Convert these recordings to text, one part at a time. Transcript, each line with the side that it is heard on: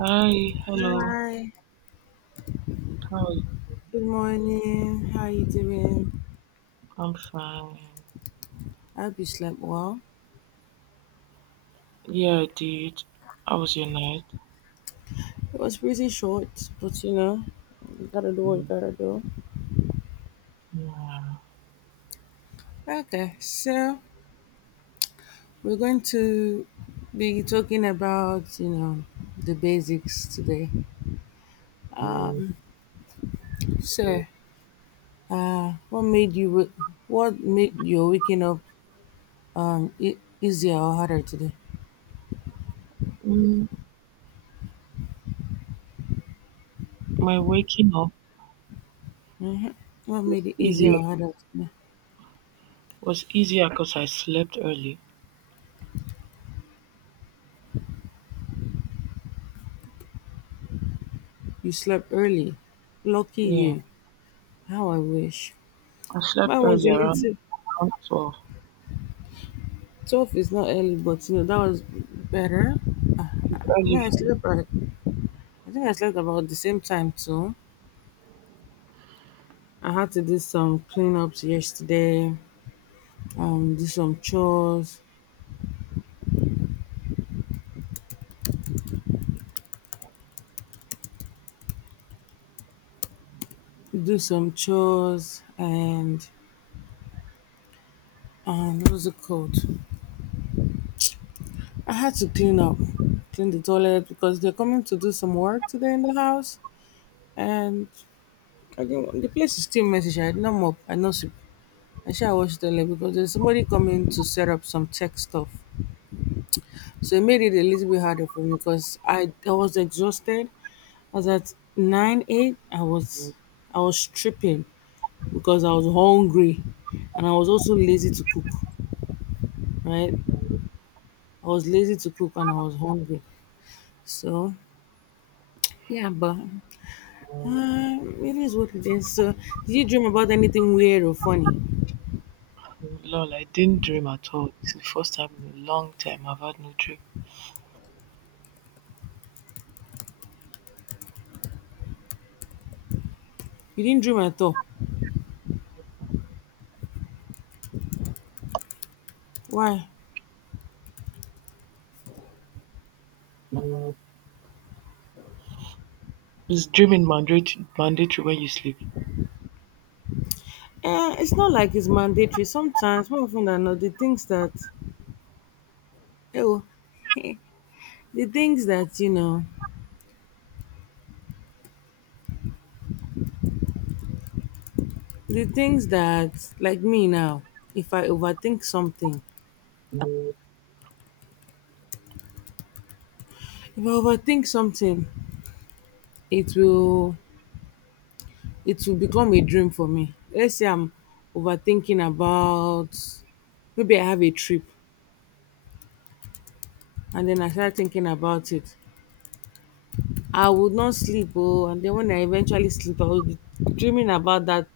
right: Hi, hello.
left: Hi,
right: How are you?
left: good morning. How you doing?
right: I'm fine.
left: I hope you slept well.
right: Yeah, I did. How was your night?
left: It was pretty short, but you know, you gotta do what you gotta do.
right: Yeah.
left: Okay, so we're going to be talking about, you know, the basics today. So, what made you, what made your waking up easier or harder today?
right: Mm, my waking up
left: What
right: was
left: made it easier
right: easier.
left: or harder today?
right: Was easier because I slept early.
left: You slept early. Lucky
right: Yeah,
left: you. How I wish.
right: I slept
left: Mine was
right: early
left: a
right: around
left: little.
right: 12.
left: 12 is not early, but you know, that was better.
right: It's
left: I mean,
right: early
left: I
right: for me.
left: slept, like, I think I slept about the same time too. I had to do some cleanups yesterday, do some chores, and what was it called? I had to clean up, clean the toilet because they're coming to do some work today in the house. And I didn't, the place is still messy. Sha. I did not mop, I no sweep. I should wash the toilet because there's somebody coming to set up some tech stuff. So it made it a little bit harder for me because I was exhausted. I was at 98. I was tripping because I was hungry, and I was also lazy to cook. Right, I was lazy to cook and I was hungry. So yeah, but it is what it is. So did you dream about anything weird or funny?
right: Lol, I didn't dream at all. It's the first time in a long time I've had no
left: You didn't dream at all. Why?
right: dream. Is dreaming mandatory when you sleep?
left: Eh, it's not like it's mandatory. Sometimes, more often than not, the things that, oh, the things that you know, the things that, like me now, if I overthink something, if I overthink something, it will it will become a dream for me. Let's say I'm overthinking about maybe I have a trip and then I start thinking about it. I would not sleep, oh, and then when I eventually sleep, I will be dreaming about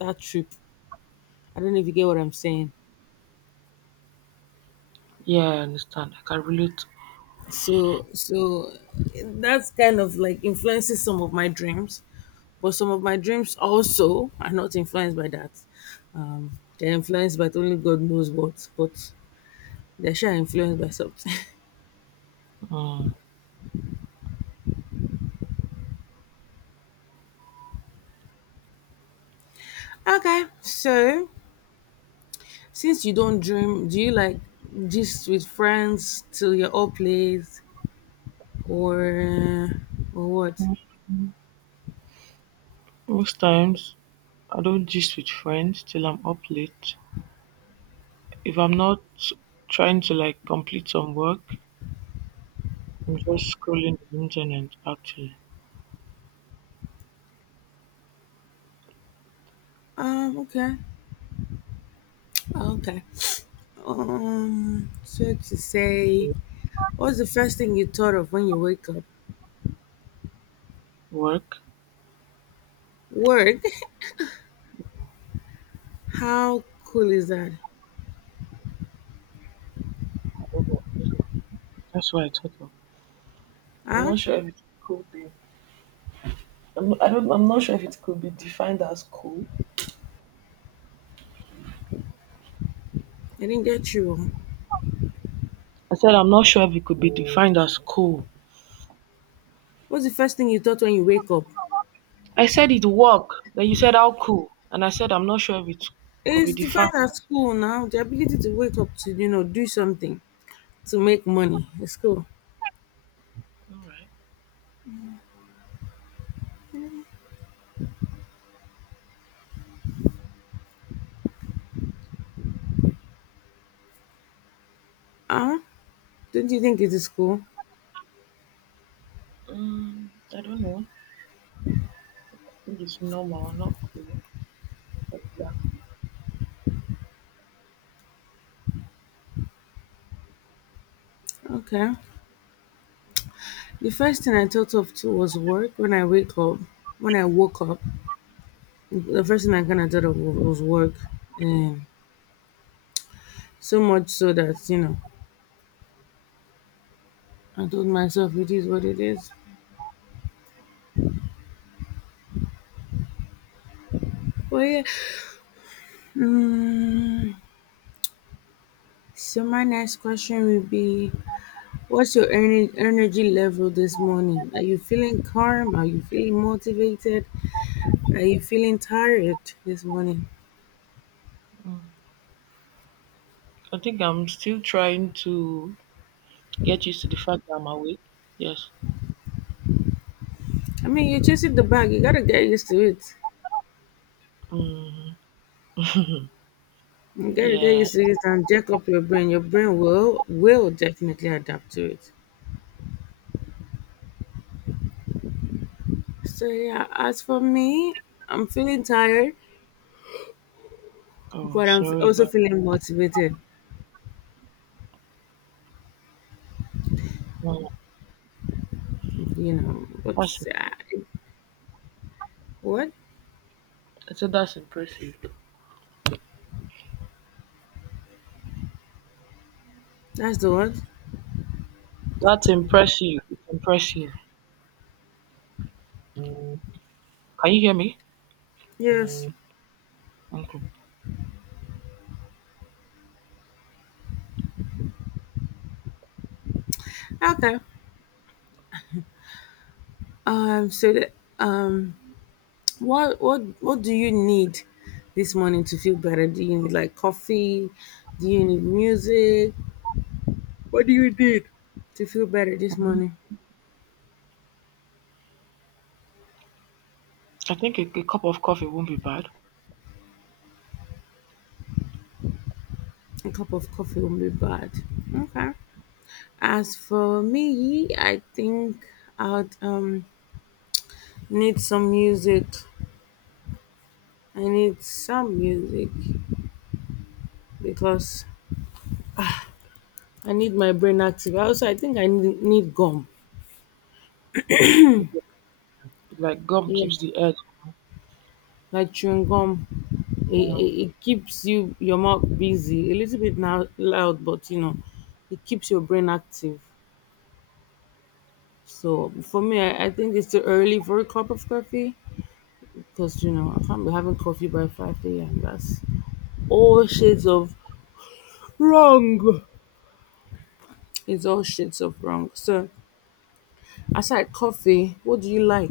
left: that trip. I don't know if you get what I'm saying.
right: Yeah, I understand. I can relate.
left: So that's kind of like influences some of my dreams, but some of my dreams also are not influenced by that. Um, they're influenced by only God knows what, but they're sure influenced by something.
right: Mm.
left: Okay, so since you don't dream, do you like just with friends till you're up late, or or what?
right: Most times I don't gist with friends till I'm up late. If I'm not trying to complete some work, I'm just scrolling the internet actually.
left: Okay, okay. So to say, what's the first thing you thought of when you wake up?
right: Work?
left: Word? How cool is that?
right: I don't know. That's what I thought of. I'm
left: Huh?
right: not sure if it could be. I'm, I don't. I'm not sure if it could be defined as cool.
left: I didn't get you.
right: I said I'm not sure if it could be defined as cool.
left: What's the first thing you thought when you wake up?
right: I said it work. Then you said how cool. And I said I'm not sure if it could be
left: It's
right: defined.
left: defined at school now. The ability to wake up to, you know, do something to make money. It's cool.
right: Alright.
left: Huh? Don't you think it is cool?
right: Mm, I don't know. I think it's normal, not cool. Exactly.
left: Okay. The first thing I thought of too was work. When I wake up, when I woke up, the first thing I kind of thought of was work. And so much so that, you know, I told myself it is what it is. But yeah. Mm, So my next question will be, what's your energy level this morning? Are you feeling calm? Are you feeling motivated? Are you feeling tired this morning?
right: I think I'm still trying to get used to the fact that I'm awake. Yes.
left: I mean, you're chasing the bag. You gotta get used to it.
right: Mm,
left: You gotta get
right: yeah.
left: used to it and jack up your brain. Your brain will definitely adapt to it. So yeah, as for me, I'm feeling tired,
right: Oh,
left: but I'm
right: sorry
left: also
right: about
left: feeling motivated.
right: that.
left: You know,
right: That's
left: but uh,
right: impressive.
left: what?
right: I said that's impressive.
left: That's the one.
right: That's impressive. It's impressive. Mm. Can you hear me?
left: Yes.
right: Mm. Okay.
left: Okay. So that, um, what do you need this morning to feel better? Do you need like coffee? Do you need music? What do you need to feel better this
right: Mhm.
left: morning?
right: I think a cup of coffee won't be bad.
left: A cup of coffee won't be bad. Okay. As for me, I think I'd need some music. I need some music because I need my brain active. Also, I think I need gum.
right: It's like gum
left: Yeah,
right: keeps the edge.
left: like chewing gum. It,
right: Mm.
left: it, it keeps you your mouth busy a little bit now loud, but you know, it keeps your brain active. So for me, I think it's too early for a cup of coffee because you know I can't be having coffee by 5 a.m. That's all shades of wrong. It's all shades of wrong. So aside coffee, what do you like?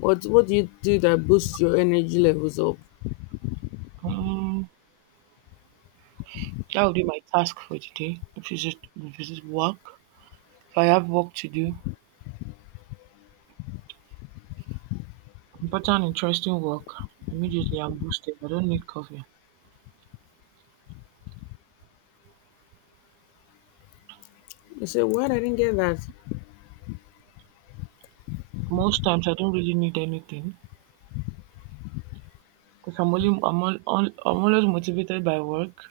left: What do you do that boosts your energy levels up?
right: Mm. That will be my task for today. If it's just work, if I have work to do, important interesting work, immediately I'm boosted. I don't need coffee.
left: You say what? I didn't get that.
right: Most times I don't really need anything because I'm only I'm, all, I'm always motivated by work,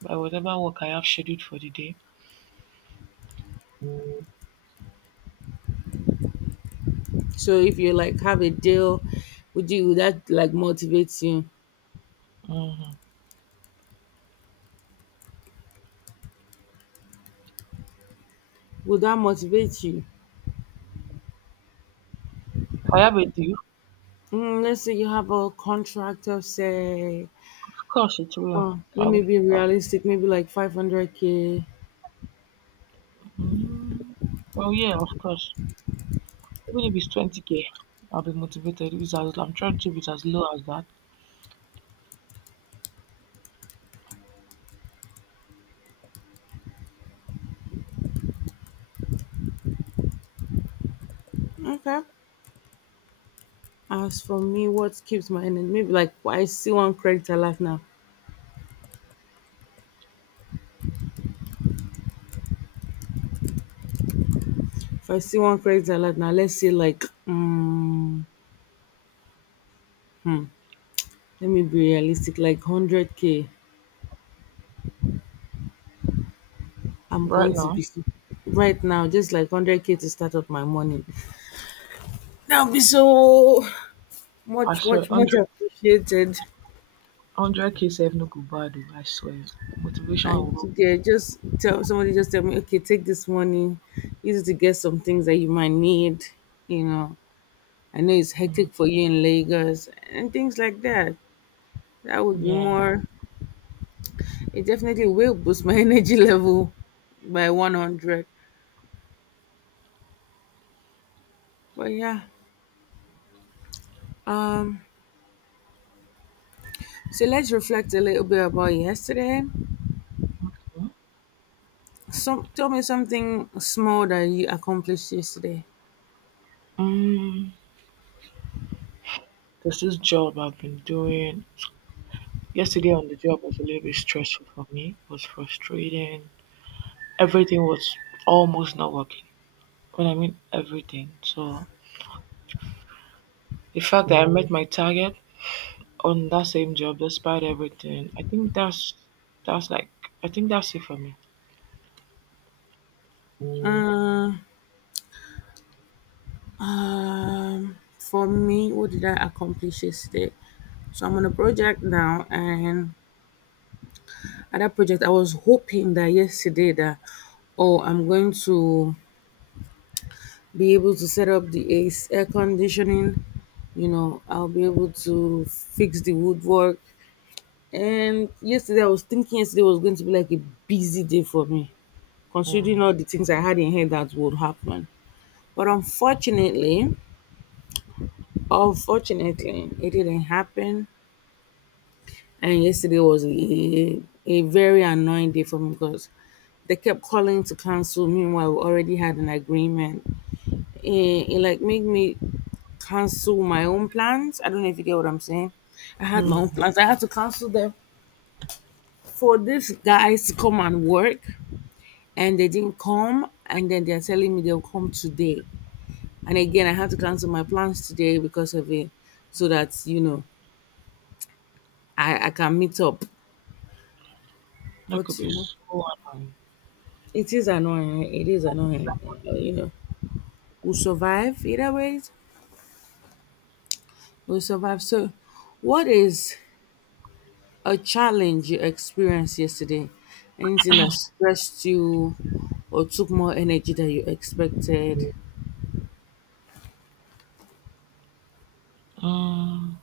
right: by whatever work I have scheduled for the day.
left: So if you like have a deal, would that like motivate you?
right: Hmm.
left: Will that motivate you?
right: If I have a deal,
left: Mm, let's say you have a contract of say,
right: of course it will.
left: let
right: I
left: me
right: will.
left: be
right: I-
left: realistic, maybe like 500K.
right: mm, yeah, of course. Even if it's 20k, I'll be motivated. If it's as, I'm trying to keep it as low as that.
left: Okay. As for me, what keeps my energy? Maybe like I see one credit alert now. If I see one credit alert now, let's say like, hmm, let me be realistic, like 100K. I'm
right: Right
left: going to
right: now,
left: be so, right now, just like 100K to start up my morning. That'll be so
right: I
left: much,
right: swear,
left: much, much appreciated.
right: 100k save no go bad, oh, I swear. Motivation
left: And
right: will.
left: yeah, just tell somebody, just tell me, okay, take this money, use it to get some things that you might need. You know, I know it's
right: Mm,
left: hectic for you in Lagos and things like that. That would be
right: yeah.
left: more. It definitely will boost my energy level by 100. But yeah, um. So let's reflect a little bit about yesterday. Some tell me something small that you accomplished yesterday.
right: Mm. There's this job I've been doing. Yesterday on the job was a little bit stressful for me. It was frustrating. Everything was almost not working. When I mean everything. So the fact that I met my target on that same job despite everything, that's like I think that's it for me. Mm.
left: Uh. For me, what did I accomplish yesterday? So I'm on a project now, and at that project, I was hoping that yesterday that, oh, I'm going to be able to set up the ace air conditioning. You know, I'll be able to fix the woodwork. And yesterday, I was thinking yesterday was going to be like a busy day for me, considering
right: Mm.
left: all the things I had in head that would happen. But unfortunately, it didn't happen. And yesterday was a very annoying day for me because they kept calling to cancel. Meanwhile, we already had an agreement. It like made me cancel my own plans. I don't know if you get what I'm saying. I had my own
right: Mm.
left: plans. I had to cancel them for these guys to come and work, and they didn't come. And then they're telling me they'll come today. And again, I had to cancel my plans today because of it, so that you know I can meet up.
right: That
left: But
right: could
left: you
right: be
left: know.
right: so annoying.
left: It is annoying, right? It is annoying. You know, we'll survive either ways. We'll survive. So, what is a challenge you experienced yesterday? Anything that stressed you or took more energy than you expected?
right: Mm,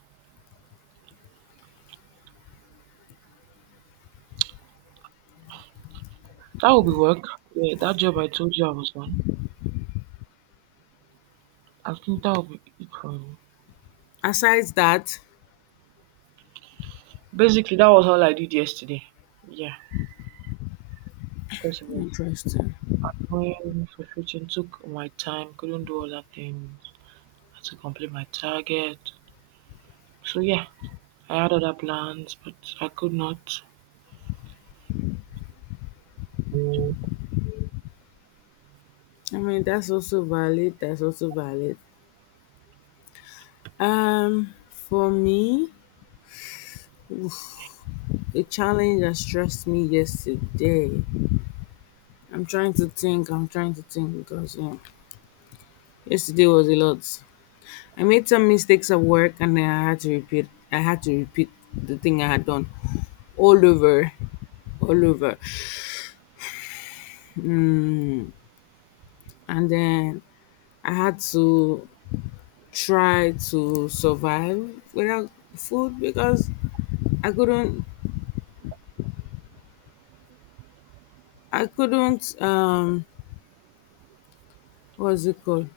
right: that would be work. Yeah, that job I told you I was on. I think that would be it for me.
left: Aside that,
right: Basically, that was all I did yesterday. Yeah, because it was
left: interesting.
right: annoying, frustrating, took my time, couldn't do other things. Had to complete my target. So yeah, I had other plans, but I could not figure
left: I mean, that's also valid. That's also valid. For me, the challenge that stressed me yesterday. I'm trying to think. I'm trying to think because you know, yesterday was a lot. I made some mistakes at work and I had to repeat the thing I had done all over all over, and then I had to try to survive without food because I couldn't I couldn't, what's it called?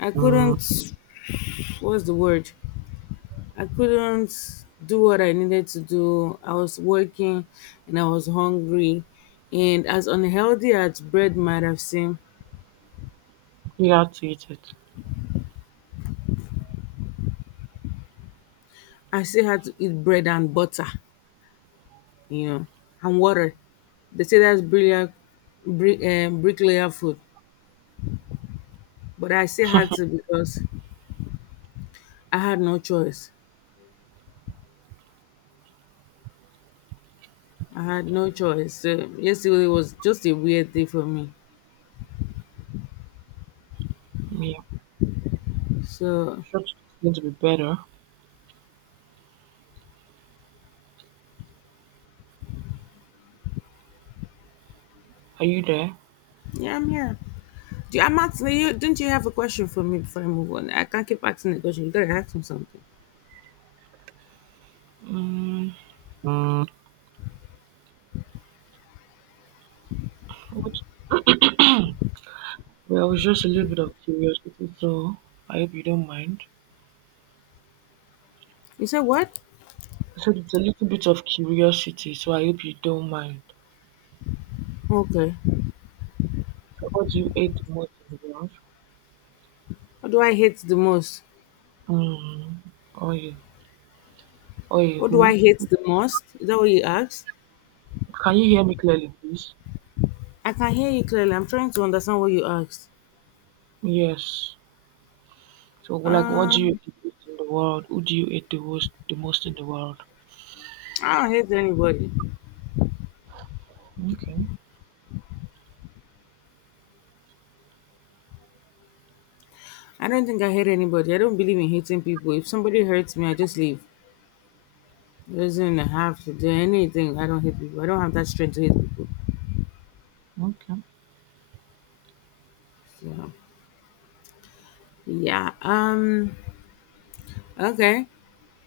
left: I
right: out
left: couldn't, what's the word? I couldn't do what I needed to do. I was working and I was hungry, and as unhealthy as bread might have seemed,
right: to eat it.
left: I still had to eat bread and butter, you know, and water. They say that's brilliant, bricklayer food, but I still had to because I had no choice. I had no choice. So yesterday was just a weird day for me.
right: Yeah,
left: So
right: sure it's going to be better. Are you there?
left: yeah, I'm here. Do you, I'm asking you? Didn't you have a question for me before I move on? I can't keep asking the question. You gotta ask me something.
right: Mm, which, well, it was just a little bit of curiosity, so I hope you don't mind.
left: You said what?
right: So it's a little bit of curiosity, so I hope you don't mind.
left: Okay.
right: So what do you hate the most in the world?
left: What do I hate the most?
right: Mm, Oye, oye,
left: What do
right: who?
left: I hate the most? Is that what you asked?
right: Can you hear me clearly, please?
left: I can hear you clearly. I'm trying to understand what you asked.
right: Yes. So, like, what do you
left: Um,
right: hate the most in the world? Who do you hate the most, in the world?
left: I don't hate anybody.
right: Okay,
left: I don't think I hate anybody. I don't believe in hating people. If somebody hurts me, I just leave. It doesn't have to do anything. I don't hate people. I don't have that strength to hate people.
right: okay.
left: So yeah. Okay.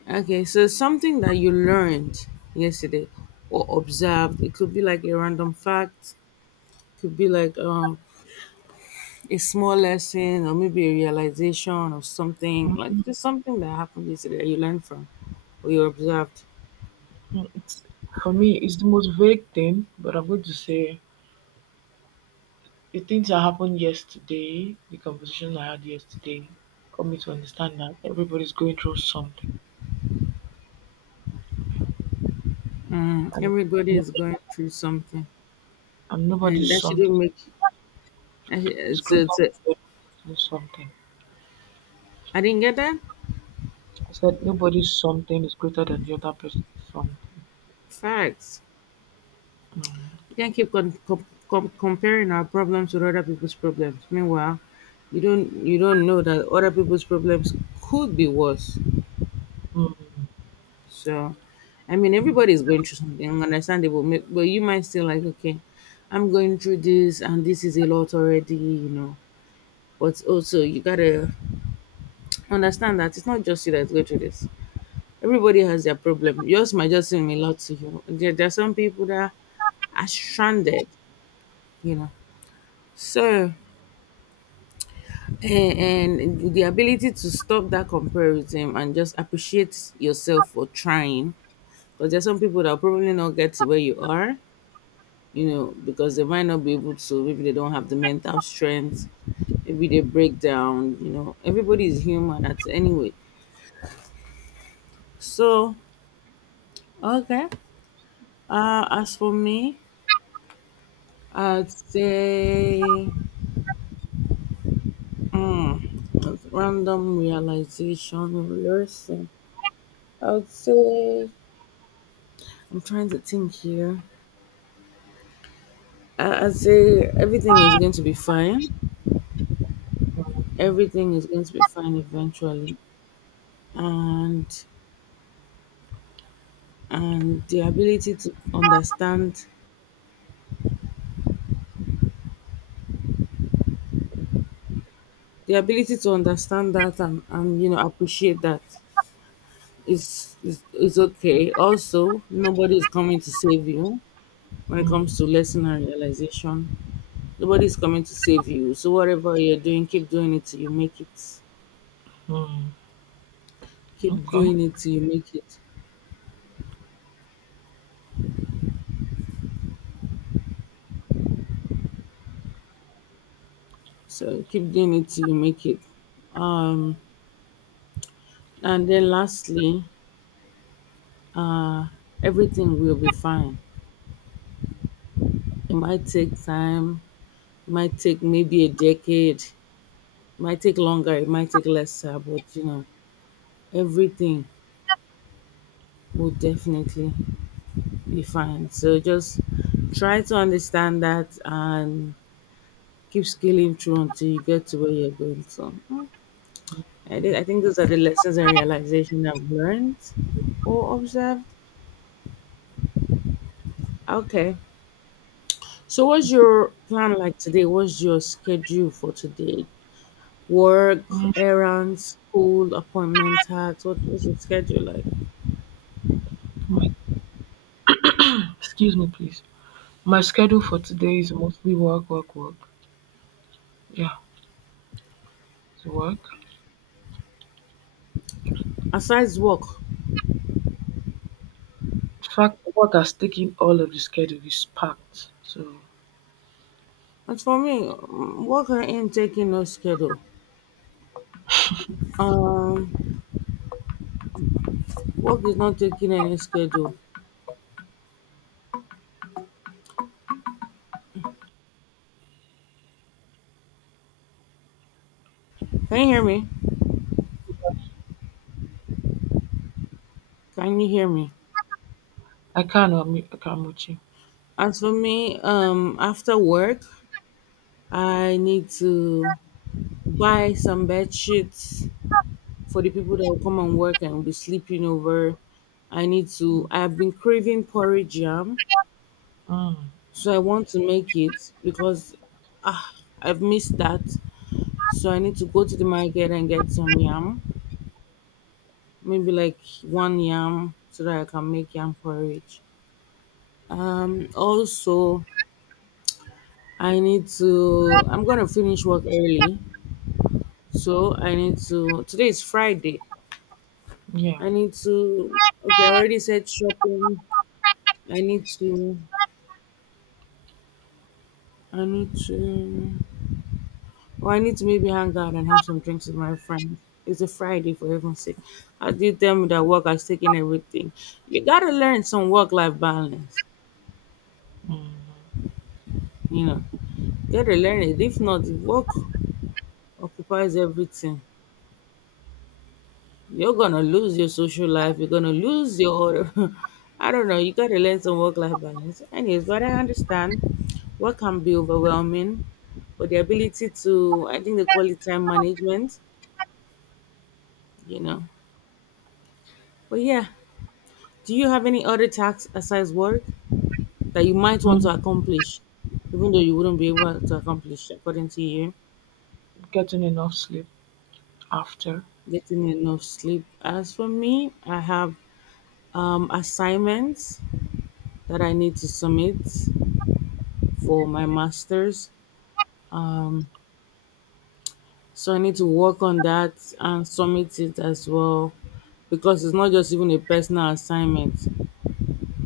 left: Okay. So something that you learned yesterday or observed. It could be like a random fact. Could be like a small lesson or maybe a realization of something, like
right: Mm,
left: just something that happened yesterday that you learned from or you observed.
right: it's, for me, it's the most vague thing, but I'm going to say the things that happened yesterday, the conversation I had yesterday, got me to understand that everybody's going through something,
left: Mm,
right: and
left: everybody
right: no-
left: is going through something, and
right: nobody's
left: that
right: something
left: shouldn't make. I-
right: is
left: It's,
right: greater
left: it's,
right: than something.
left: I didn't get that.
right: I said nobody's something is greater than the other person's something.
left: Facts. You can't keep comparing our problems with other people's problems. Meanwhile, you don't know that other people's problems could be worse.
right: Mm,
left: So, I mean, everybody is going through something understandable, but you might still like, okay, I'm going through this, and this is a lot already, you know. But also, you gotta understand that it's not just you that's going through this. Everybody has their problem. Yours might just seem a lot to you. There are some people that are stranded, you know. So, and the ability to stop that comparison and just appreciate yourself for trying. Because there's some people that will probably not get to where you are, you know, because they might not be able to. Maybe they don't have the mental strength. Maybe they break down, you know. Everybody is human. That's anyway. So, okay. As for me, I'd say mm, random realization lesson. I would say I'm trying to think here. I'd say everything is going to be fine. Everything is going to be fine eventually, and the ability to understand that and you know appreciate that is okay. Also, nobody is coming to save you when it
right: mm,
left: comes to lesson and realization. Nobody's coming to save you. So whatever you're doing, keep doing it till you make it.
right: mm.
left: Keep
right: Okay.
left: doing it till you make it. So keep doing it till you make it. Um, and then lastly, uh, everything will be fine. It might take time. It might take maybe a decade. It might take longer. It might take lesser. But you know, everything will definitely be fine. So just try to understand that and keep scaling through until you get to where you're going to. I think those are the lessons and realization I've learned or observed. Okay. So, what's your plan like today? What's your schedule for today? Work,
right: Mm.
left: errands, school, appointment, tasks. What's your schedule like?
right: My, excuse me, please. My schedule for today is mostly work, work, work. Yeah, it's work.
left: Aside work,
right: In fact, work has taken all of the schedule. Is packed. So
left: as for me, mm, work ain't taking no schedule. Um, Work is not taking any schedule. Can you hear me? Can you hear me?
right: I can't. I'm with you.
left: As for me, after work, I need to buy some bed sheets for the people that will come and work and will be sleeping over. I need to.
right: Mm,
left: I have been craving porridge yam,
right: mm,
left: so I want to make it because ah, I've missed that. So I need to go to the market and get some yam, maybe like one yam, so that I can make yam porridge. Also, I need to. I'm gonna finish work early, so I need to. Today is Friday.
right: yeah.
left: I need to. Okay, I already said shopping. I need to. I need to. Well, I need to maybe hang out and have some drinks with my friends. It's a Friday for heaven's sake. I did them that work. I taking everything. You gotta learn some work-life balance.
right: Mm,
left: You know, you gotta learn it. If not, the work occupies everything. You're gonna lose your social life. You're gonna lose your other. I don't know. You gotta learn some work-life balance. Anyways, but I understand work can be overwhelming, but the ability to, I think they call it time management you know. But yeah, do you have any other tasks aside work that you might want to
right: mm.
left: accomplish, even though you wouldn't be able to accomplish according to you?
right: Getting enough sleep after.
left: Getting enough sleep. As for me, I have assignments that I need to submit for my masters. Um, so I need to work on that and submit it as well because it's not just even a personal assignment,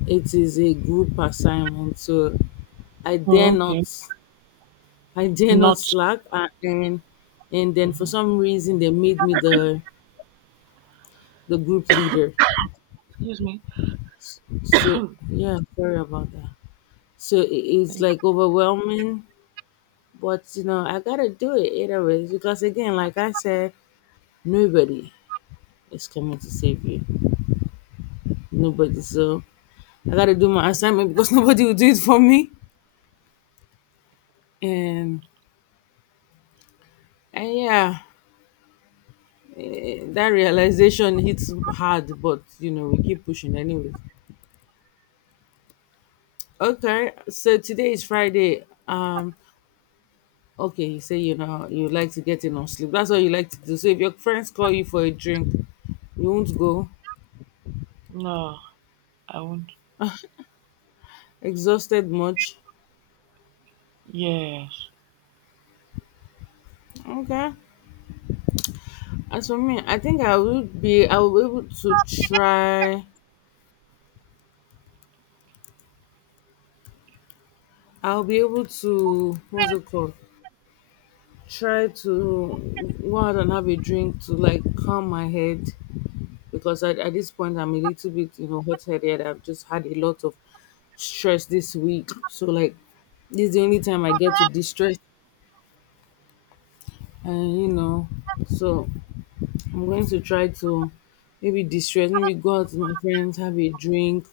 left: it is a group assignment, so I dare
right: Oh,
left: not.
right: okay.
left: I dare not
right: Not.
left: slack, and then for some reason they made me the group leader.
right: Excuse me.
left: So yeah, sorry about that. So it- it's
right: Thank.
left: like overwhelming, but you know I gotta do it either ways because again, like I said, nobody is coming to save you. Nobody. So I gotta do my assignment because nobody will do it for me. And and yeah, eh, that realization hits hard, but you know we keep pushing anyways. Okay, so today is Friday. Okay, you say you know you like to get enough sleep. That's what you like to do. So if your friends call you for a drink, you won't go.
right: No, I won't.
left: Exhausted much.
right: Yes.
left: Okay. As for me, I think I will be able to try. I'll be able to, what's it called? Try to go out and have a drink to like calm my head because at this point I'm a little bit, you know, hot headed. I've just had a lot of stress this week. So like this is the only time I get to distress and you know, so I'm going to try to maybe distress, maybe go out with my friends, have a drink,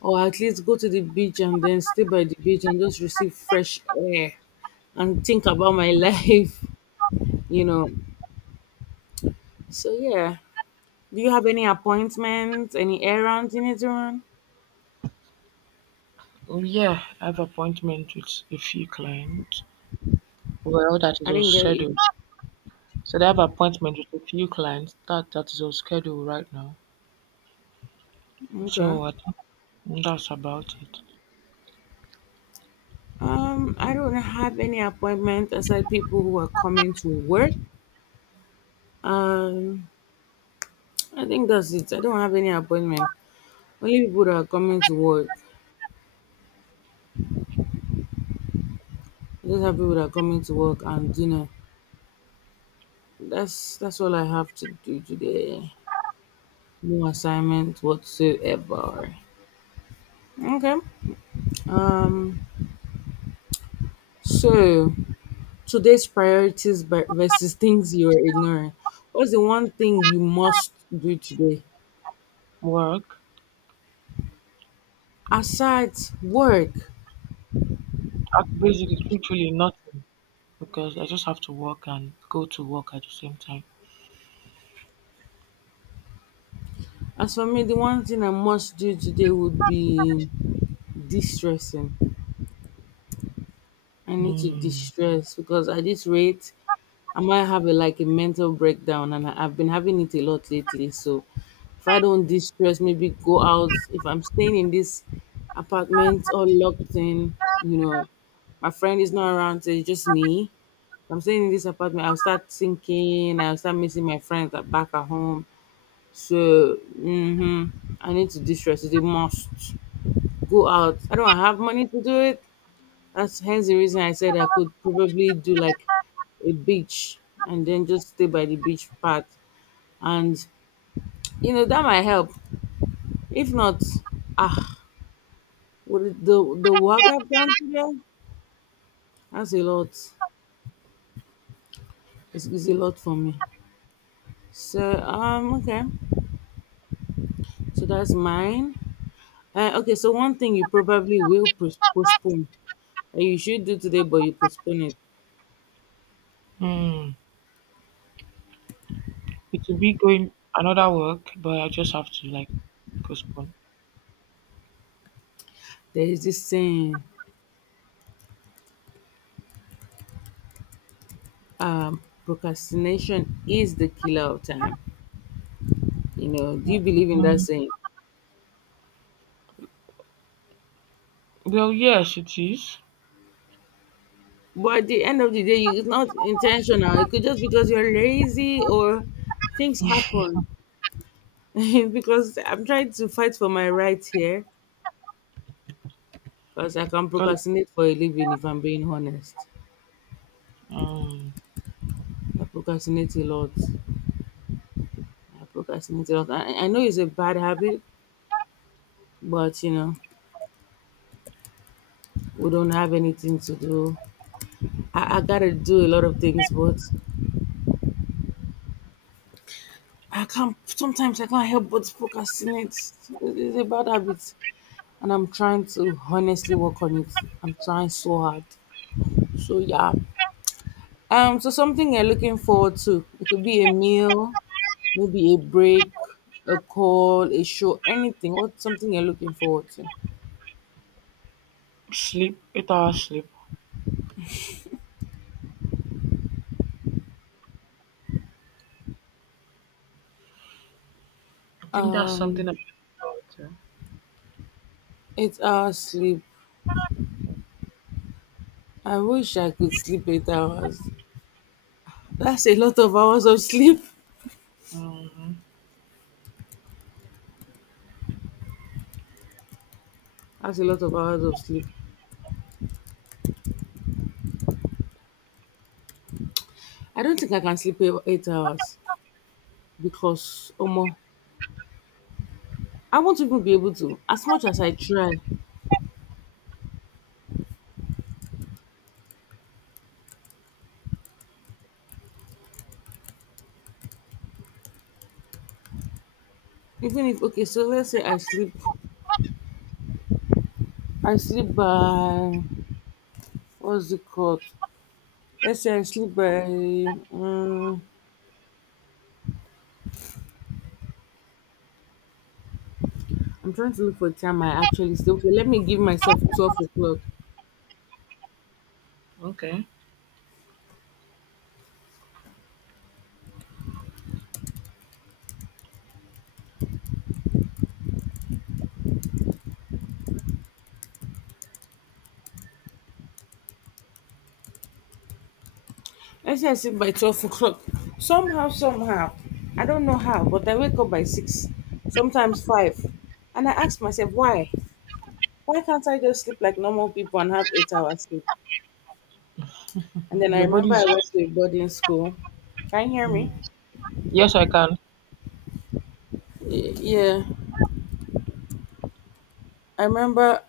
left: or at least go to the beach and then stay by the beach and just receive fresh air and think about my life, you know. So yeah. Do you have any appointments, any errands you need to run?
right: Oh, yeah, I have appointment with a few clients. Well, that is
left: I
right: on
left: didn't get you.
right: schedule. So I have appointment with a few clients. That that is on schedule right now.
left: Okay.
right: So I think that's about it.
left: I don't have any appointment aside people who are coming to work. Um, I think that's it. I don't have any appointment. Only people that are coming to work. I just have people that are coming to work and dinner. That's all I have to do today. No assignment whatsoever. Okay. Um. So today's priorities versus things you are ignoring. What's the one thing you must do today
right: Work.
left: aside work?
right: I basically, truthfully, nothing because I just have to work and go to work at the same time.
left: As for me, the one thing I must do today would be distressing. I need to
right: Hmm.
left: distress because at this rate, I might have like a mental breakdown, and I've been having it a lot lately. So, if I don't distress, maybe go out. If I'm staying in this apartment all locked in, you know, my friend is not around, so it's just me. If I'm staying in this apartment, I'll start thinking, I'll start missing my friends back at home. So, mm-hmm, I need to distress. It's a must. Go out. I don't have money to do it. That's hence the reason I said I could probably do like a beach and then just stay by the beach part. And you know that might help. If not, ah, with the work I've done today, that's a lot. It's a lot for me. So okay, so that's mine. Okay, so one thing you probably will postpone that you should do today, but you postpone it.
right: Hmm. It will be going another work, but I just have to like postpone.
left: There is this saying. Procrastination is the killer of time. You know, do you believe in that
right: Hmm.
left: saying?
right: Well, yes, it is.
left: But at the end of the day, it's not intentional. It could just because you're lazy or things happen. Because I'm trying to fight for my right here because I can procrastinate for a living if I'm being honest.
right: Um,
left: I procrastinate a lot. I procrastinate a lot. I know it's a bad habit, but you know, we don't have anything to do. I gotta do a lot of things, but I can't. Sometimes I can't help but procrastinate. It's a bad habit, and I'm trying to honestly work on it. I'm trying so hard. So yeah. So something you're looking forward to? It could be a meal, maybe a break, a call, a show, anything. What's something you're looking forward to?
right: sleep, 8 hours sleep. I think that's
left: Um.
right: something I should too.
left: 8 hours sleep. I wish I could sleep 8 hours. That's a lot of hours of sleep.
right: Mm,
left: That's a lot of hours of sleep. I don't think I can sleep eight hours, because omo I won't even be able to. As much as I try, even if, okay, so let's say I sleep, I sleep by, what's it called, let's say I sleep by, um, I'm trying to look for a time I actually sleep. Okay, let me give myself 12 o'clock.
right: okay.
left: Let's say I sleep by 12 o'clock. Somehow, somehow I don't know how, but I wake up by 6, sometimes 5, and I ask myself why. Why can't I just sleep like normal people and have 8 hours sleep? And then I
right: Your
left: remember
right: body's.
left: I went to a boarding school. Can you hear
right: Mm.
left: me?
right: Yes, I can.
left: Yeah. I remember,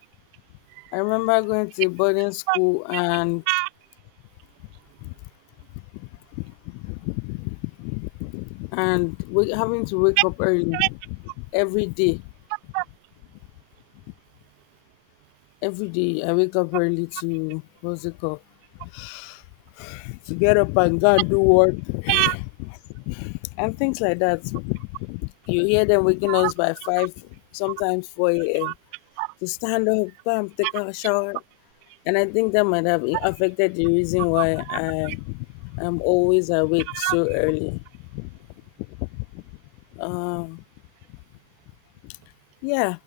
left: I remember going to a boarding school and having to wake up early every day. Every day I wake up early to, what's it called? To get up and go and do work and things like that. You hear them waking us by five, sometimes 4 AM, to stand up, bam, take a shower. And I think that might have affected the reason why I am always awake so early. Yeah.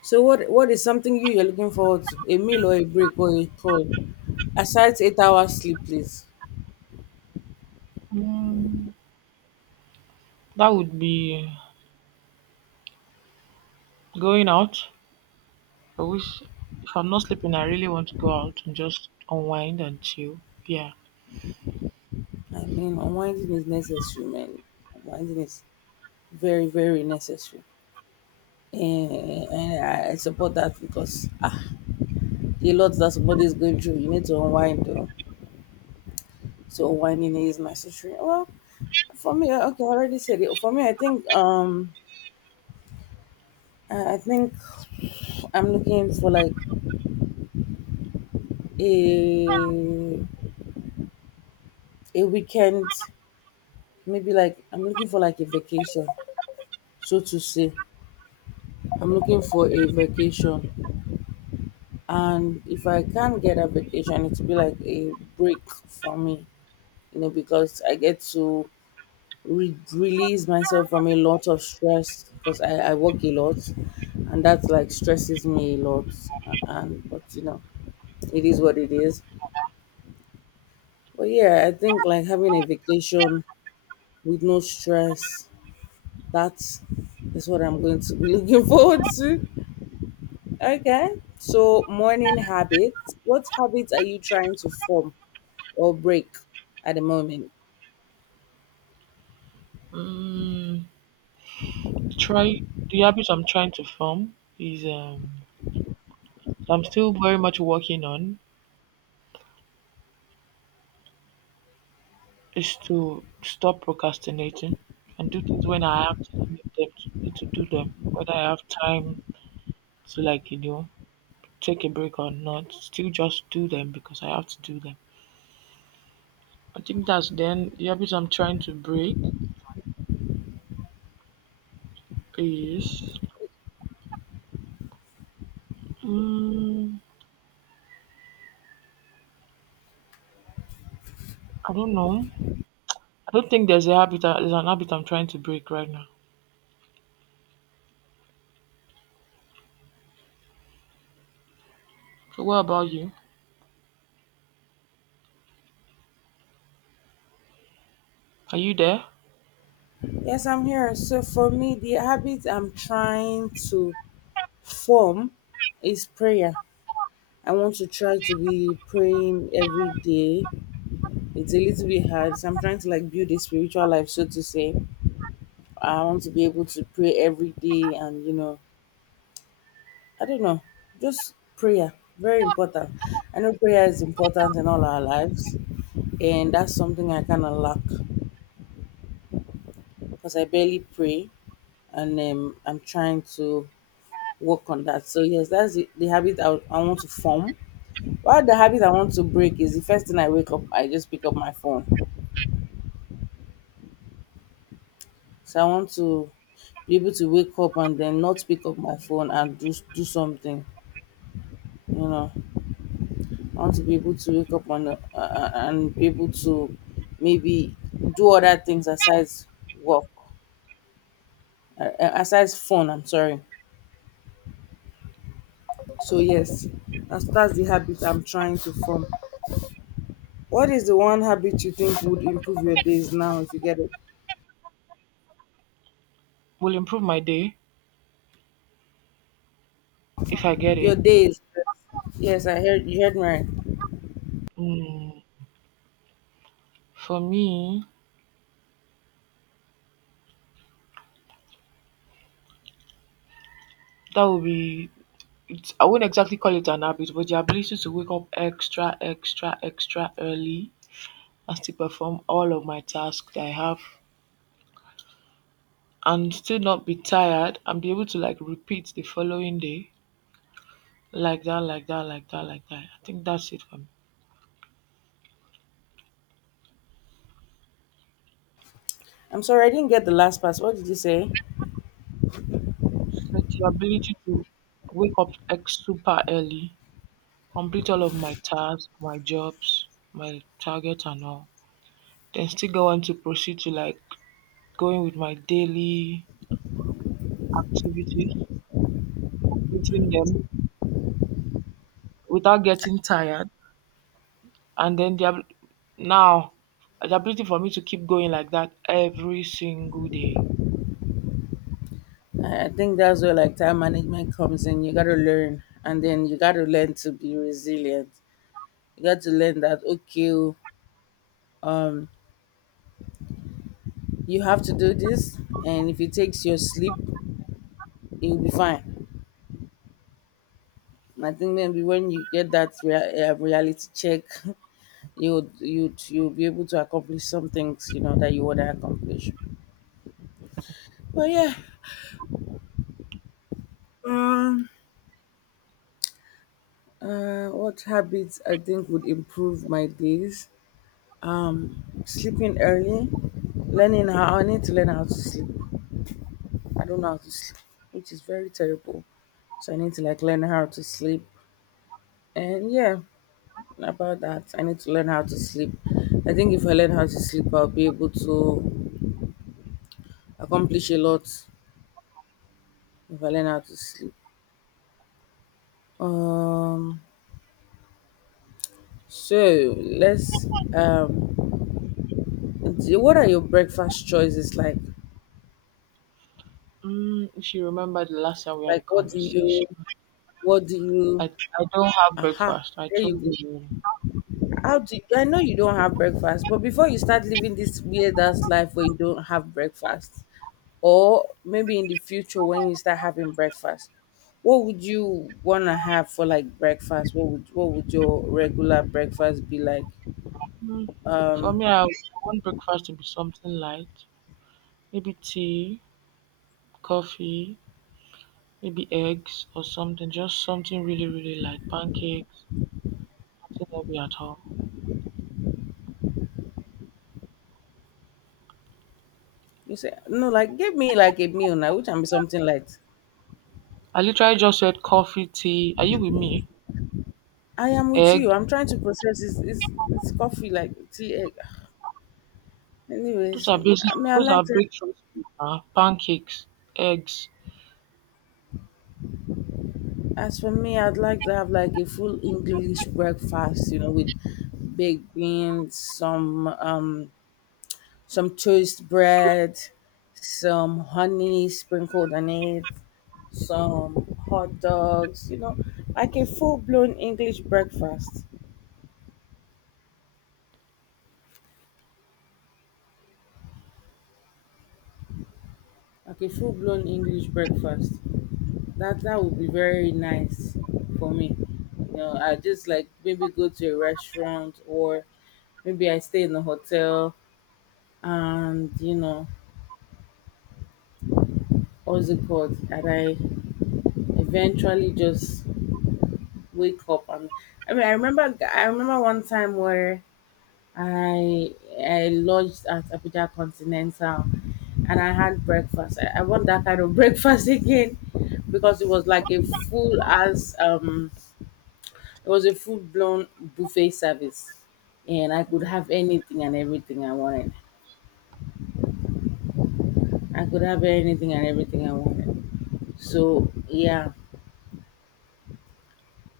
left: So what is something you you're looking forward to? A meal or a break or a call? Aside 8 hours sleep, please.
right: Mm, that would be going out. I wish if I'm not sleeping, I really want to go out and just unwind and chill. Yeah.
left: I mean, unwinding is necessary, man. Unwinding is very, very necessary. And, and I support that because ah, the lot that somebody is going through, you need to unwind. Though. So unwinding is necessary. Well, for me, okay, I already said it. For me, I think I think I'm looking for like a a weekend, maybe like I'm looking for like a vacation, so to say. I'm looking for a vacation, and if I can't get a vacation, it'll be like a break for me, because I get to release myself from a lot of stress because I work a lot, and that like stresses me a lot. And but it is what it is. But yeah, I think like having a vacation with no stress, that's that's what I'm going to be looking forward to. Okay. So, morning habits. What habits are you trying to form or break at the moment?
right: Mm, try the habit I'm trying to form is I'm still very much working on is to stop procrastinating and do things when I actually need them to, need to do them. When I have time to take a break or not, still just do them because I have to do them. I think that's then the habit I'm trying to break is mm, I don't know. I don't think there's there's an habit I'm trying to break right now. So what about you? Are you there?
left: Yes, I'm here. So, for me, the habit I'm trying to form is prayer. I want to try to be praying every day. It's a little bit hard. So, I'm trying to like build a spiritual life, so to say. I want to be able to pray every day and, I don't know, just prayer. Very important. I know prayer is important in all our lives, and that's something I kind of lack because I barely pray and I'm trying to work on that. So, yes, that's the habit I want to form. While the habit I want to break is, the first thing I wake up, I just pick up my phone. So, I want to be able to wake up and then not pick up my phone and do something. You know, I want to be able to wake up on the, and be able to maybe do other things aside work, aside phone. I'm sorry. So yes, that's the habit I'm trying to form. What is the one habit you think would improve your days now if you get it?
right: Will improve my day if I get
left: Your
right: it.
left: days. Yes, I heard you, heard me. Right.
right: Mm, for me, that would be it's, I wouldn't exactly call it an habit, but the ability to wake up extra early and still perform all of my tasks that I have and still not be tired and be able to repeat the following day like that. I think that's it for me.
left: I'm sorry, I didn't get the last part. What did you say?
right: So the ability to wake up like super early, complete all of my tasks, my jobs, my targets and all, then still go on to proceed to like going with my daily activities, completing them without getting tired. And then the abil- now the ability for me to keep going like that every single day.
left: I think that's where like time management comes in. You gotta learn, and then you gotta learn to be resilient. You got to learn that, okay, oh, um, you have to do this, and if it takes your sleep, you'll be fine. And I think maybe when you get that reality check, you'd you'd you'll be able to accomplish some things you know that you want to accomplish. But yeah, um what habits I think would improve my days, sleeping early, learning how, I need to learn how to sleep. I don't know how to sleep, which is very terrible. So I need to like learn how to sleep. And yeah, about that, I need to learn how to sleep. I think if I learn how to sleep, I'll be able to accomplish a lot if I learn how to sleep. um So let's, um what are your breakfast choices like?
right: If you remember the last time we had a
left: Like what do you,
right: conversation,
left: what do
right: I,
left: you
right: I don't have
left: aha,
right: breakfast. I
left: there you
right: told
left: go.
right: you.
left: How do you, I know you don't have breakfast, but before you start living this weird ass life where you don't have breakfast, or maybe in the future when you start having breakfast, what would you wanna have for like breakfast? What would your regular breakfast be like?
right: Mm, for me, I want breakfast to be something light. Maybe tea, coffee, maybe eggs or something. Just something really, really light. Pancakes, nothing heavy at all.
left: You say no, like give me like a meal now, which can be something light.
right: I literally just said coffee, tea. Are you with me?
left: I am with you.
right: Egg.
left: I'm trying to process this. It's coffee like tea, egg.
right: Those
left: Anyways,
right: are basic.
left: I mean, I
right: Those
left: like
right: are
left: to.
right: breakfast. Pancakes, eggs.
left: As for me, I'd like to have like a full English breakfast. You know, with baked beans, some toast bread, some honey sprinkled on it, some hot dogs. You know, like a full blown English breakfast. Like a full blown English breakfast. That would be very nice for me. You know, I just like maybe go to a restaurant or maybe I stay in a hotel and you know, what's it called? And I eventually just wake up and, I mean, I remember one time where I I lodged at Abuja Continental and I had breakfast. I want that kind of breakfast again because it was like a full as it was a full blown buffet service, and I could have anything and everything I wanted. I could have anything and everything I wanted. So yeah,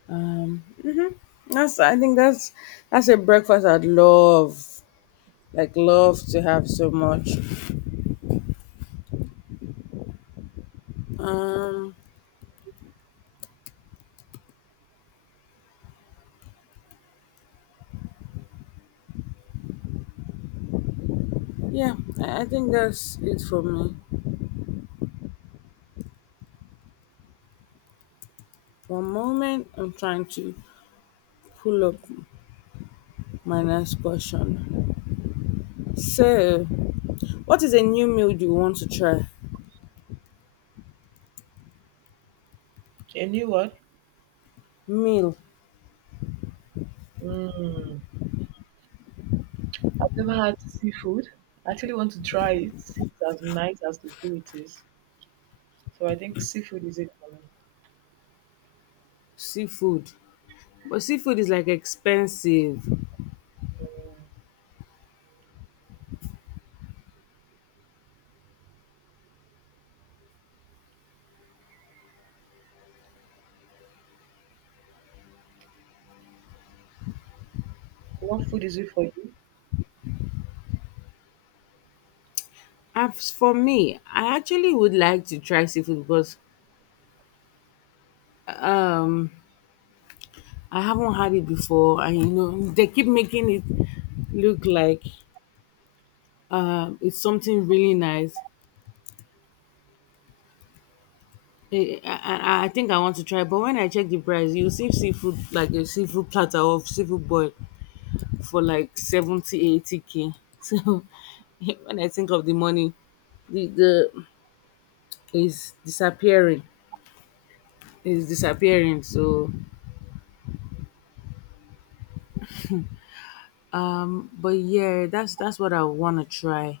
left: um, that's, I think that's a breakfast I'd love, like love to have so much. Um, yeah, I think that's it for me. One moment, I'm trying to pull up my next question. So, what is a new meal you want to try?
right: And you what?
left: Meal,
right: Mm. I've never had seafood. I actually want to try it, see if it's as nice as they say it is. So I think seafood is it for me.
left: seafood. But seafood is like expensive.
right: What food is it for you?
left: As for me, I actually would like to try seafood because I haven't had it before, and you know they keep making it look like it's something really nice. I think I want to try, but when I check the price, you see seafood like a seafood platter of seafood boil for like 70, 80 k. So when I think of the money, the is disappearing, is disappearing. So but yeah, that's what I want to try.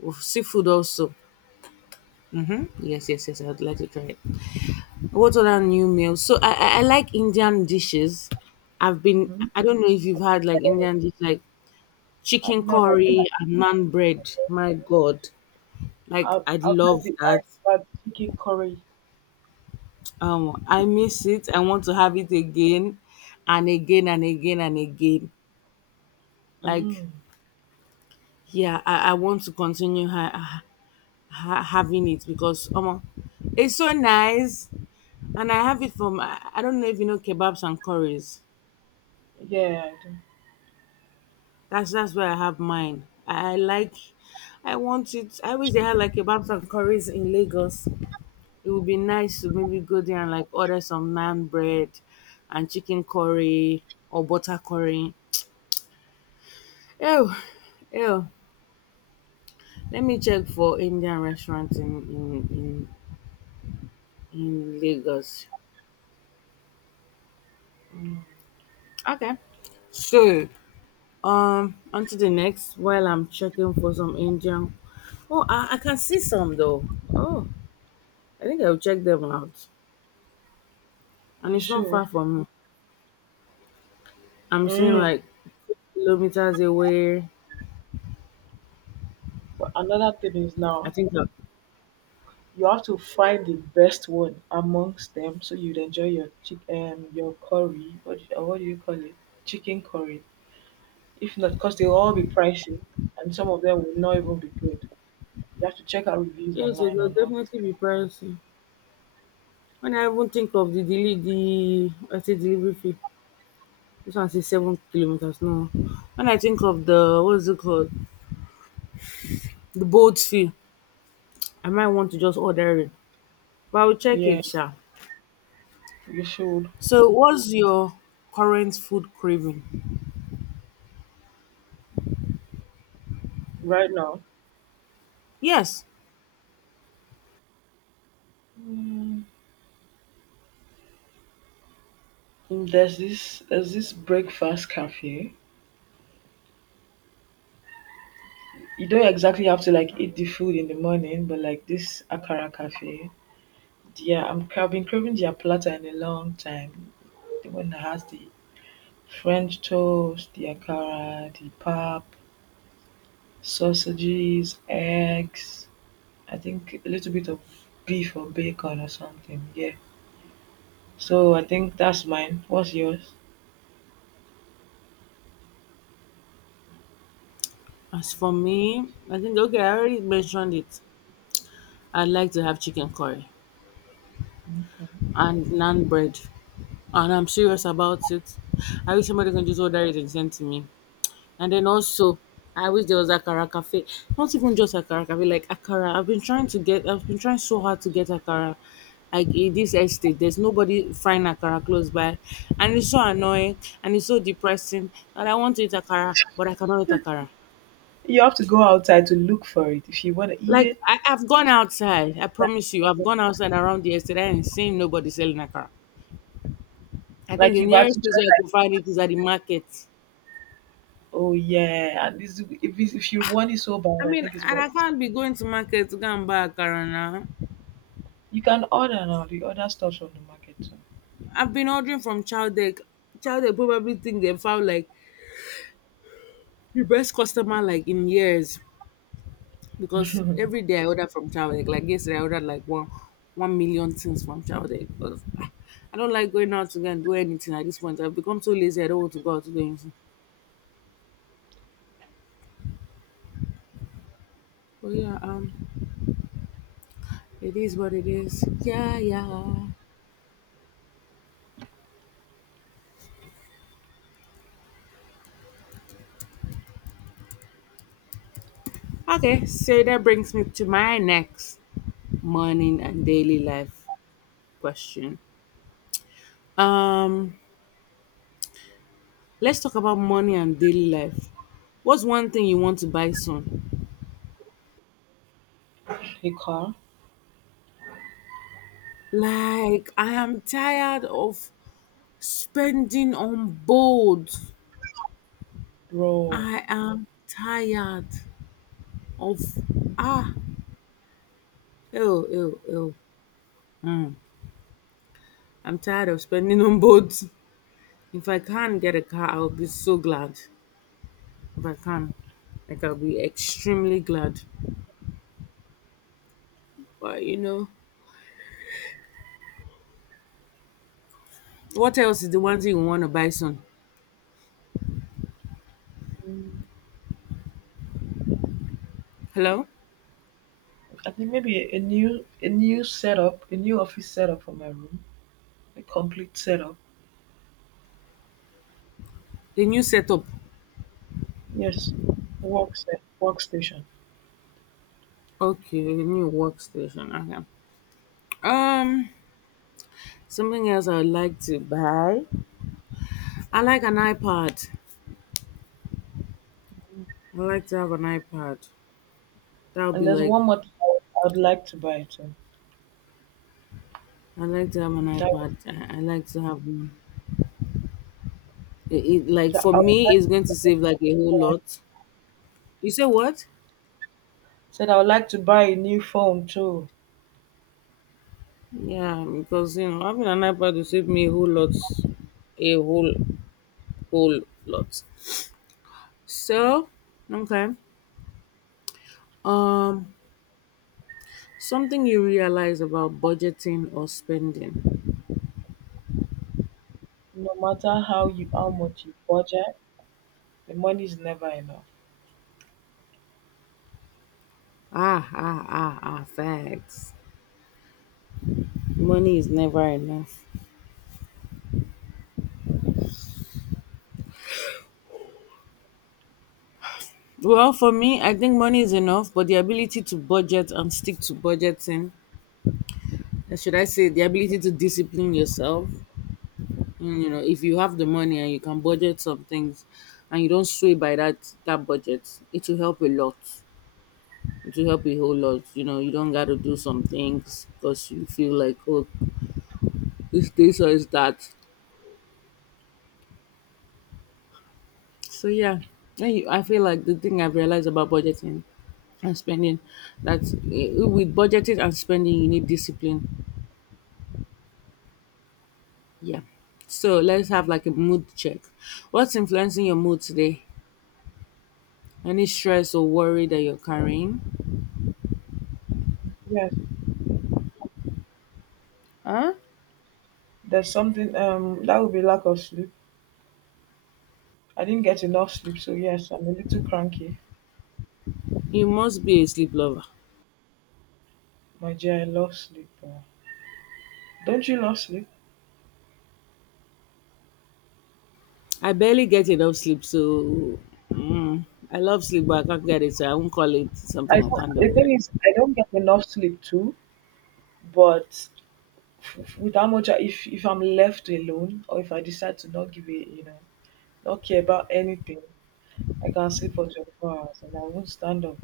left: With seafood also. Yes, yes, yes, I would like to try it. What other new meals? So I like Indian dishes. I've been.
right: Mm.
left: I don't know if you've had like Indian dish like
right: I've
left: chicken
right: not had it before.
left: curry and naan bread. My God, like I would
right: I've had
left: love
right: the
left: that.
right: ice but chicken curry.
left: I miss it. I want to have it again, and again and again and again. Like
right: Mm.
left: yeah, I want to continue. Ha- having it because it's so nice and I have it from I don't know if you know Kebabs and Curries.
right: Yeah, I do.
left: That's where I have mine. I like, I want it, I wish they had like Kebabs and Curries in Lagos. It would be nice to maybe go there and like order some naan bread and chicken curry or butter curry. Oh, oh, let me check for Indian restaurants in, in in, in Lagos. Okay, so onto the next while I'm checking for some Indian. Oh, I can see some though. Oh, I think I'll check them out. And
right: You
left: it's not far
right: should.
left: from me. I'm seeing
right: Mm.
left: like kilometers away.
right: But another thing is
left: I
right: now
left: think that,
right: you have to find the best one amongst them so you'd enjoy your chick your curry. What do you call it? Chicken curry. If not, because they will all be pricey and some of them will not even be good. You have to check out reviews
left: yes, it
right: online
left: will
right: or not.
left: definitely be pricey. When I even think of the the, I say delivery fee, this one says 7 kilometers. No, when I think of the what's it called, the boat fee, I might want to just order it, but I'll check
right: Yeah,
left: it, sha.
right: you should.
left: So, what's your current food craving?
right: Right now,
left: Yes,
right: mm, there's this breakfast cafe. You don't exactly have to like eat the food in the morning, but like this Akara cafe. Yeah, I'm I've been craving their platter in a long time. The one that has the French toast, the Akara, the pap, sausages, eggs. I think a little bit of beef or bacon or something. Yeah. So I think that's mine. What's yours?
left: as for me, I think, okay, I already mentioned it. I'd like to have chicken curry
right: Okay.
left: and naan bread, and I'm serious about it. I wish somebody can just order it and send to me. And then also, I wish there was Akara Cafe. Not even just Akara Cafe, like Akara. I've been trying so hard to get Akara. Like in this estate, there's nobody frying Akara close by. And it's so annoying and it's so depressing that I want to eat Akara, but I cannot eat Akara.
right: You have to go outside to look for it. If you want to eat
left: Like,
right: it,
left: I've gone outside. I
right: that-
left: promise you, I've gone outside around the estate and seen nobody selling Akara. I think
right: like
left: the
right: you've had
left: nearest
right: to try.
left: place where I
right: Like,
left: could find it is at the market.
right: oh yeah, and this, if it's, if you want it so
left: I
right: bad, I
left: mean,
right: think it's
left: and I
right: worth.
left: can't be
right: It.
left: going to market to go and buy Akara now.
right: You can order now the other stuff from the market too.
left: I've been ordering from Chowdeck. Chowdeck probably think they found like the best customer like in years because every day I order from Chowdeck. Like yesterday, I ordered like 1,000,000 things from Chowdeck because ah, I don't like going out to go and do anything at this point. I've become so lazy. I don't want to go out to do anything. But yeah, it is what it is. Yeah, yeah. Okay, so that brings me to my next morning and daily life question. Um, Let's talk about money and daily life. What's one thing you want to buy soon?
right: A car,
left: Like, I am tired of spending on bold.
right: bro.
left: I am tired of, ah, ew, ew, ew. Mm. I'm tired of spending on boats. If I can get a car, I'll be so glad. If I can, like I'll be extremely glad. But you know, what else is the one thing you want to buy soon?
right: Mm.
left: Hello,
right: I think maybe a new setup, a new office setup for my room, a complete setup.
left: the new setup.
right: Yes, work set, workstation.
left: Okay, the new workstation. Okay. Um, something else I'd like to buy. I like an iPad. I like to have an iPad. That would
right: And
left: be
right: there's
left: like,
right: one more thing I would like to buy too.
left: I like to have an
right: That,
left: iPad. I like to have one. It like
right: that
left: for
right: I would
left: me,
right: like,
left: it's going to save like a whole lot. You say what?
right: said I would like to buy a new phone too.
left: Yeah, because you know having an iPad will save me a whole lot, a whole lot. So okay, um, something you realize about budgeting or spending.
right: No matter how you how much you budget, the money is never enough.
left: Ah, ah, ah, ah, facts. Money is never enough. Well, for me, I think money is enough, but the ability to budget and stick to budgeting, and should I say, the ability to discipline yourself. Mm, if you have the money and you can budget some things and you don't sway by that budget, it will help a lot. It will help a whole lot. You don't got to do some things because you feel like, oh, it's this or it's that. So yeah, I feel like the thing I've realized about budgeting and spending that with budgeting and spending you need discipline. Yeah. So let's have like a mood check. What's influencing your mood today? Any stress or worry that you're carrying?
right: Yes,
left: Huh?
right: there's something that would be lack of sleep. I didn't get enough sleep, so yes, I'm a little cranky.
left: You must be a sleep lover.
right: My dear, I love sleep. Don't you love sleep?
left: I barely get enough sleep, so mm, I love sleep, but I can't get it. So I won't call it
right: I
left: something I
right: don't,
left: can't do
right: the
left: with it.
right: thing is, I don't get enough sleep too, but with how much I, if I'm left alone or if I decide to not give it, you know, not care about anything, I can sleep for 24 hours and I won't stand up.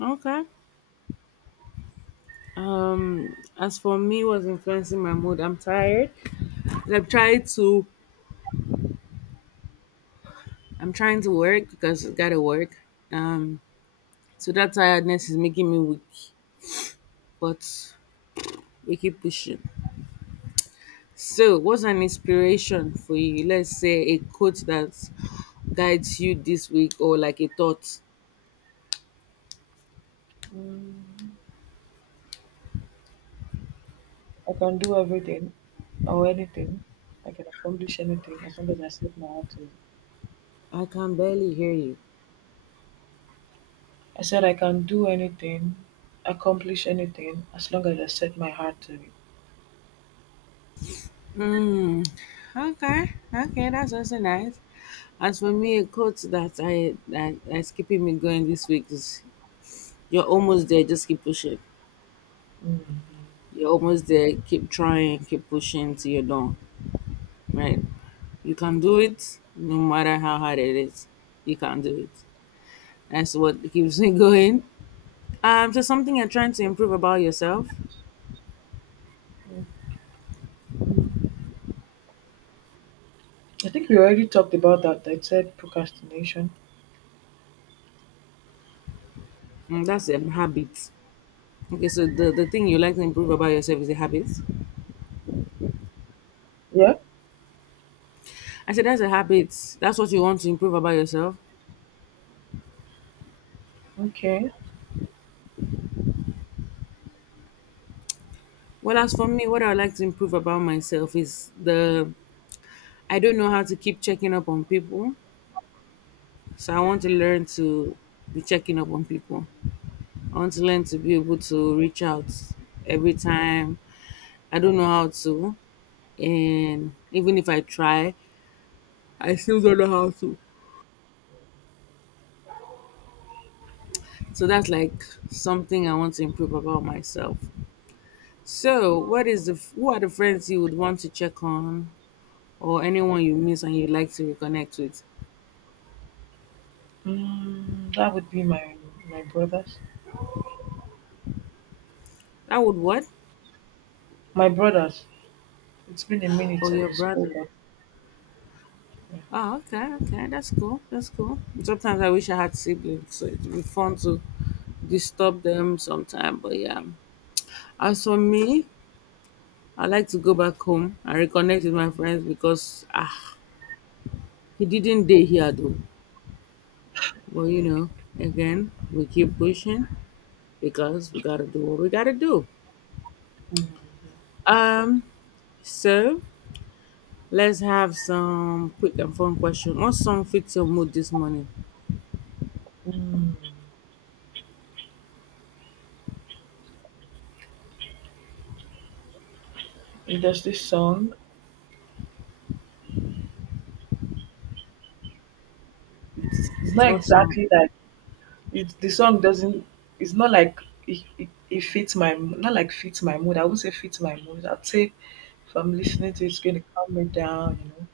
left: Okay. As for me, what's influencing my mood? I'm tired. 'Cause I'm trying to work because I gotta work. Um so that tiredness is making me weak, but we keep pushing. So what's an inspiration for you? Let's say a quote that guides you this week or like a thought.
right: Mm. I can do everything or anything. I can accomplish anything as long as I set my heart to it.
left: I can barely hear you.
right: I said I can do anything, accomplish anything as long as I set my heart to it.
left: Mm, okay, that's also nice. As for me, a quote that I that that's keeping me going this week is "You're almost there, just keep pushing.
right: Mm.
left: You're almost there, keep trying, keep pushing till you're done." Right. You can do it no matter how hard it is. You can do it. That's what keeps me going. So something you're trying to improve about yourself.
right: Mm. I think we already talked about that. I said procrastination.
left: Mm, that's a habit. Okay, so the thing you like to improve about yourself is a habit.
right: Yeah.
left: I said that's a habit. That's what you want to improve about yourself.
right: Okay.
left: Well, as for me, what I would like to improve about myself is the I don't know how to keep checking up on people. So I want to learn to be checking up on people. I want to learn to be able to reach out every time I don't know how to. And even if I try, I still don't know how to. So that's like something I want to improve about myself. So, what is the who are the friends you would want to check on or anyone you miss and you'd like to reconnect with?
right: That would be my brothers.
left: That would what?
right: My brothers. It's been a minute
left: Oh,
right: since
left: your
right: we spoke.
left: brother.
right: Of, yeah.
left: Oh, okay, that's cool. That's cool. Sometimes I wish I had siblings, so it'd be fun to disturb them sometime. But yeah, as for me, I like to go back home and reconnect with my friends because ah, He didn't dey here though. But you know, again, we keep pushing because we gotta do what we gotta do.
right: Mm.
left: Um, so let's have some quick and fun question. What song fits your mood this morning?
right: Mm. There's this song. It's not
left: What song?
right: exactly like it's the song doesn't it's not like It, it fits my mood. I would not say fits my mood. I'd say if I'm listening to it, it's gonna calm me down, you know.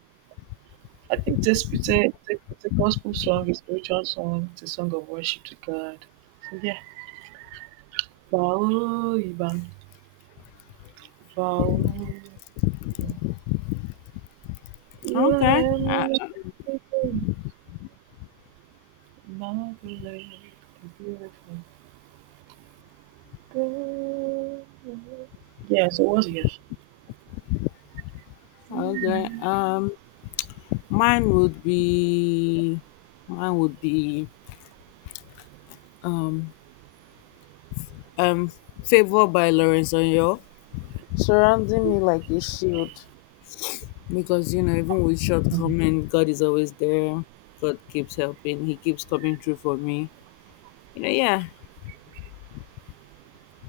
right: I think this it's it's a gospel song, it's a spiritual song, it's a song of worship to God. So yeah. Bao, Iban, Bao, Iban. You
left: Okay.
right: are amazing, marvelous, beautiful. Yeah, so what's yours?
left: Okay. Mine would be mine would be um "Favor" by Lawrence O'Yor. Surrounding me like a shield. Because you know, even with
right: Mm.
left: shortcomings, God is always there. God keeps helping. He keeps coming through for me. You know, yeah.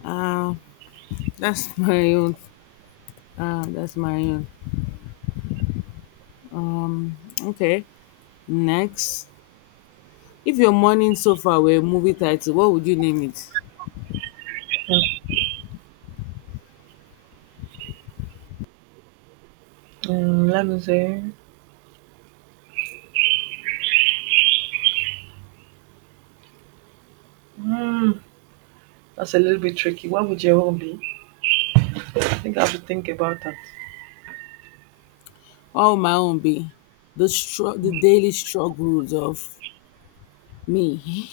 left: Uh, that's my own. That's my own. Okay. Next, if your morning sofa were a movie title, what would you name it?
right: Let me see. Hmm, that's a little bit tricky. What would your own be? I think I have to think about that.
left: What would my own be? The daily struggles of me.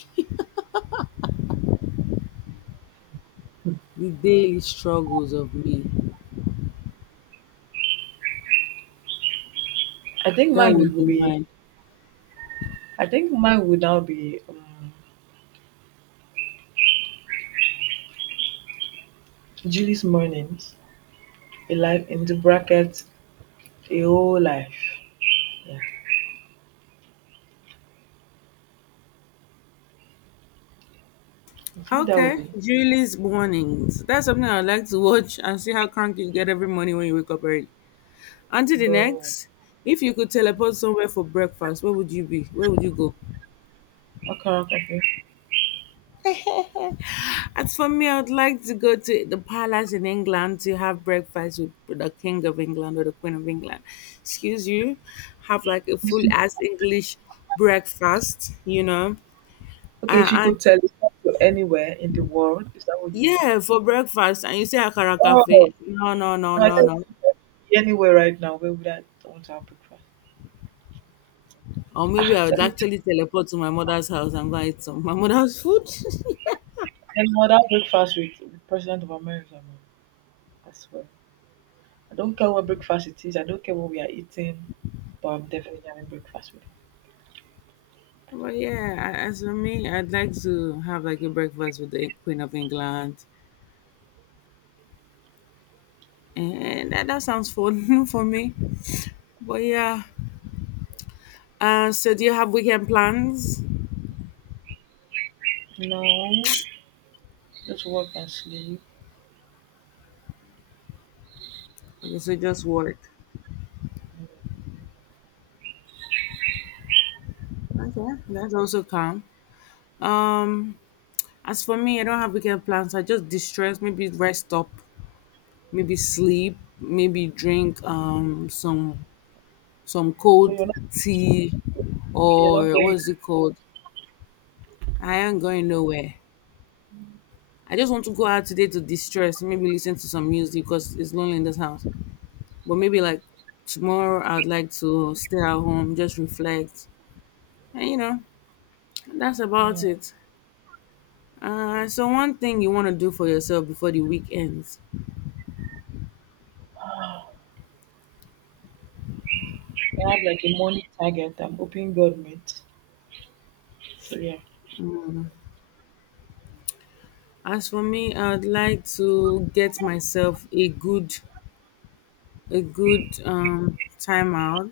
left: the daily struggles of me.
right: I think
left: That would
right: mine
left: be
right: would be.
left: mine.
right: I think mine would now be Julie's mornings, a life in the bracket, a whole life. Yeah, I think that would
left: Okay,
right: be,
left: Julie's Mornings. That's something I'd like to watch and see how cranky you get every morning when you wake up early. Until the
right: bro.
left: next, if you could teleport somewhere for breakfast, where would you be? Where would you go?
right: Okay, okay.
left: As for me, I'd like to go to the palace in England to have breakfast with the King of England or the Queen of England. Excuse you, have like a full
right: Okay,
left: ass English breakfast, you know?
right: Okay,
left: Uh,
right: if you
left: and
right: could teleport to anywhere in the world, is that what you mean?
left: yeah, for breakfast. And you say Akara
right: Oh, no,
left: Cafe. No, no, no,
right: I
left: no,
right: think
left: no.
right: anywhere right now. Where would I want to have breakfast?
left: Or maybe
right: Ah,
left: I would
right: teleport.
left: actually teleport to my mother's house and go and eat some my mother's food.
right: Any other breakfast with the president of America, man. I swear. I don't care what breakfast it is. I don't care what we are eating, but I'm definitely having breakfast with
left: But yeah, as for me, I'd like to have like a breakfast with the Queen of England. And that sounds fun for me. But yeah. So do you have weekend plans?
right: him. No, just work and sleep.
left: Okay, so just work. Okay, that's also calm. Um, as for me, I don't have weekend plans. I just distress, maybe rest up, maybe sleep, maybe drink some
right: So
left: cold
right: you're not,
left: tea,
right: you're not
left: or what
right: going.
left: is it called? I am going nowhere. I just want to go out today to distress, maybe listen to some music because it's lonely in this house. But maybe like tomorrow I would like to stay at home, just reflect. And you know, that's about
right: Yeah.
left: it. So one thing you want to do for yourself before the week ends.
right: I have like a money target. I'm hoping God meets. So yeah.
left: As for me, I would like to get myself a good time out.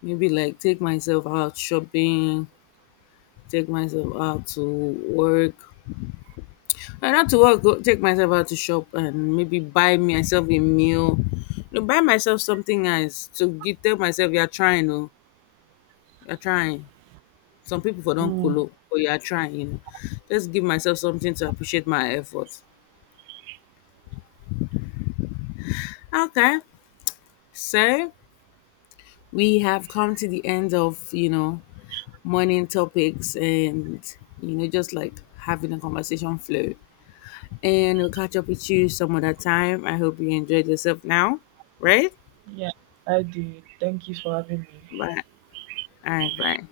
left: Maybe like take myself out shopping, take myself out to work and not to work, go take myself out to shop and maybe buy myself a meal, you buy myself something nice to give, tell myself you're trying, oh you're trying, some people for don't
right: Mm,
left: kolo, but you're trying, you know, just give myself something to appreciate my effort. Okay, so we have come to the end of, you know, morning topics and, you know, just like having a conversation flow, and we'll catch up with you some other time. I hope you enjoyed yourself now, right?
right: yeah. I did. Thank you for having me.
left: Bye. All right, bye.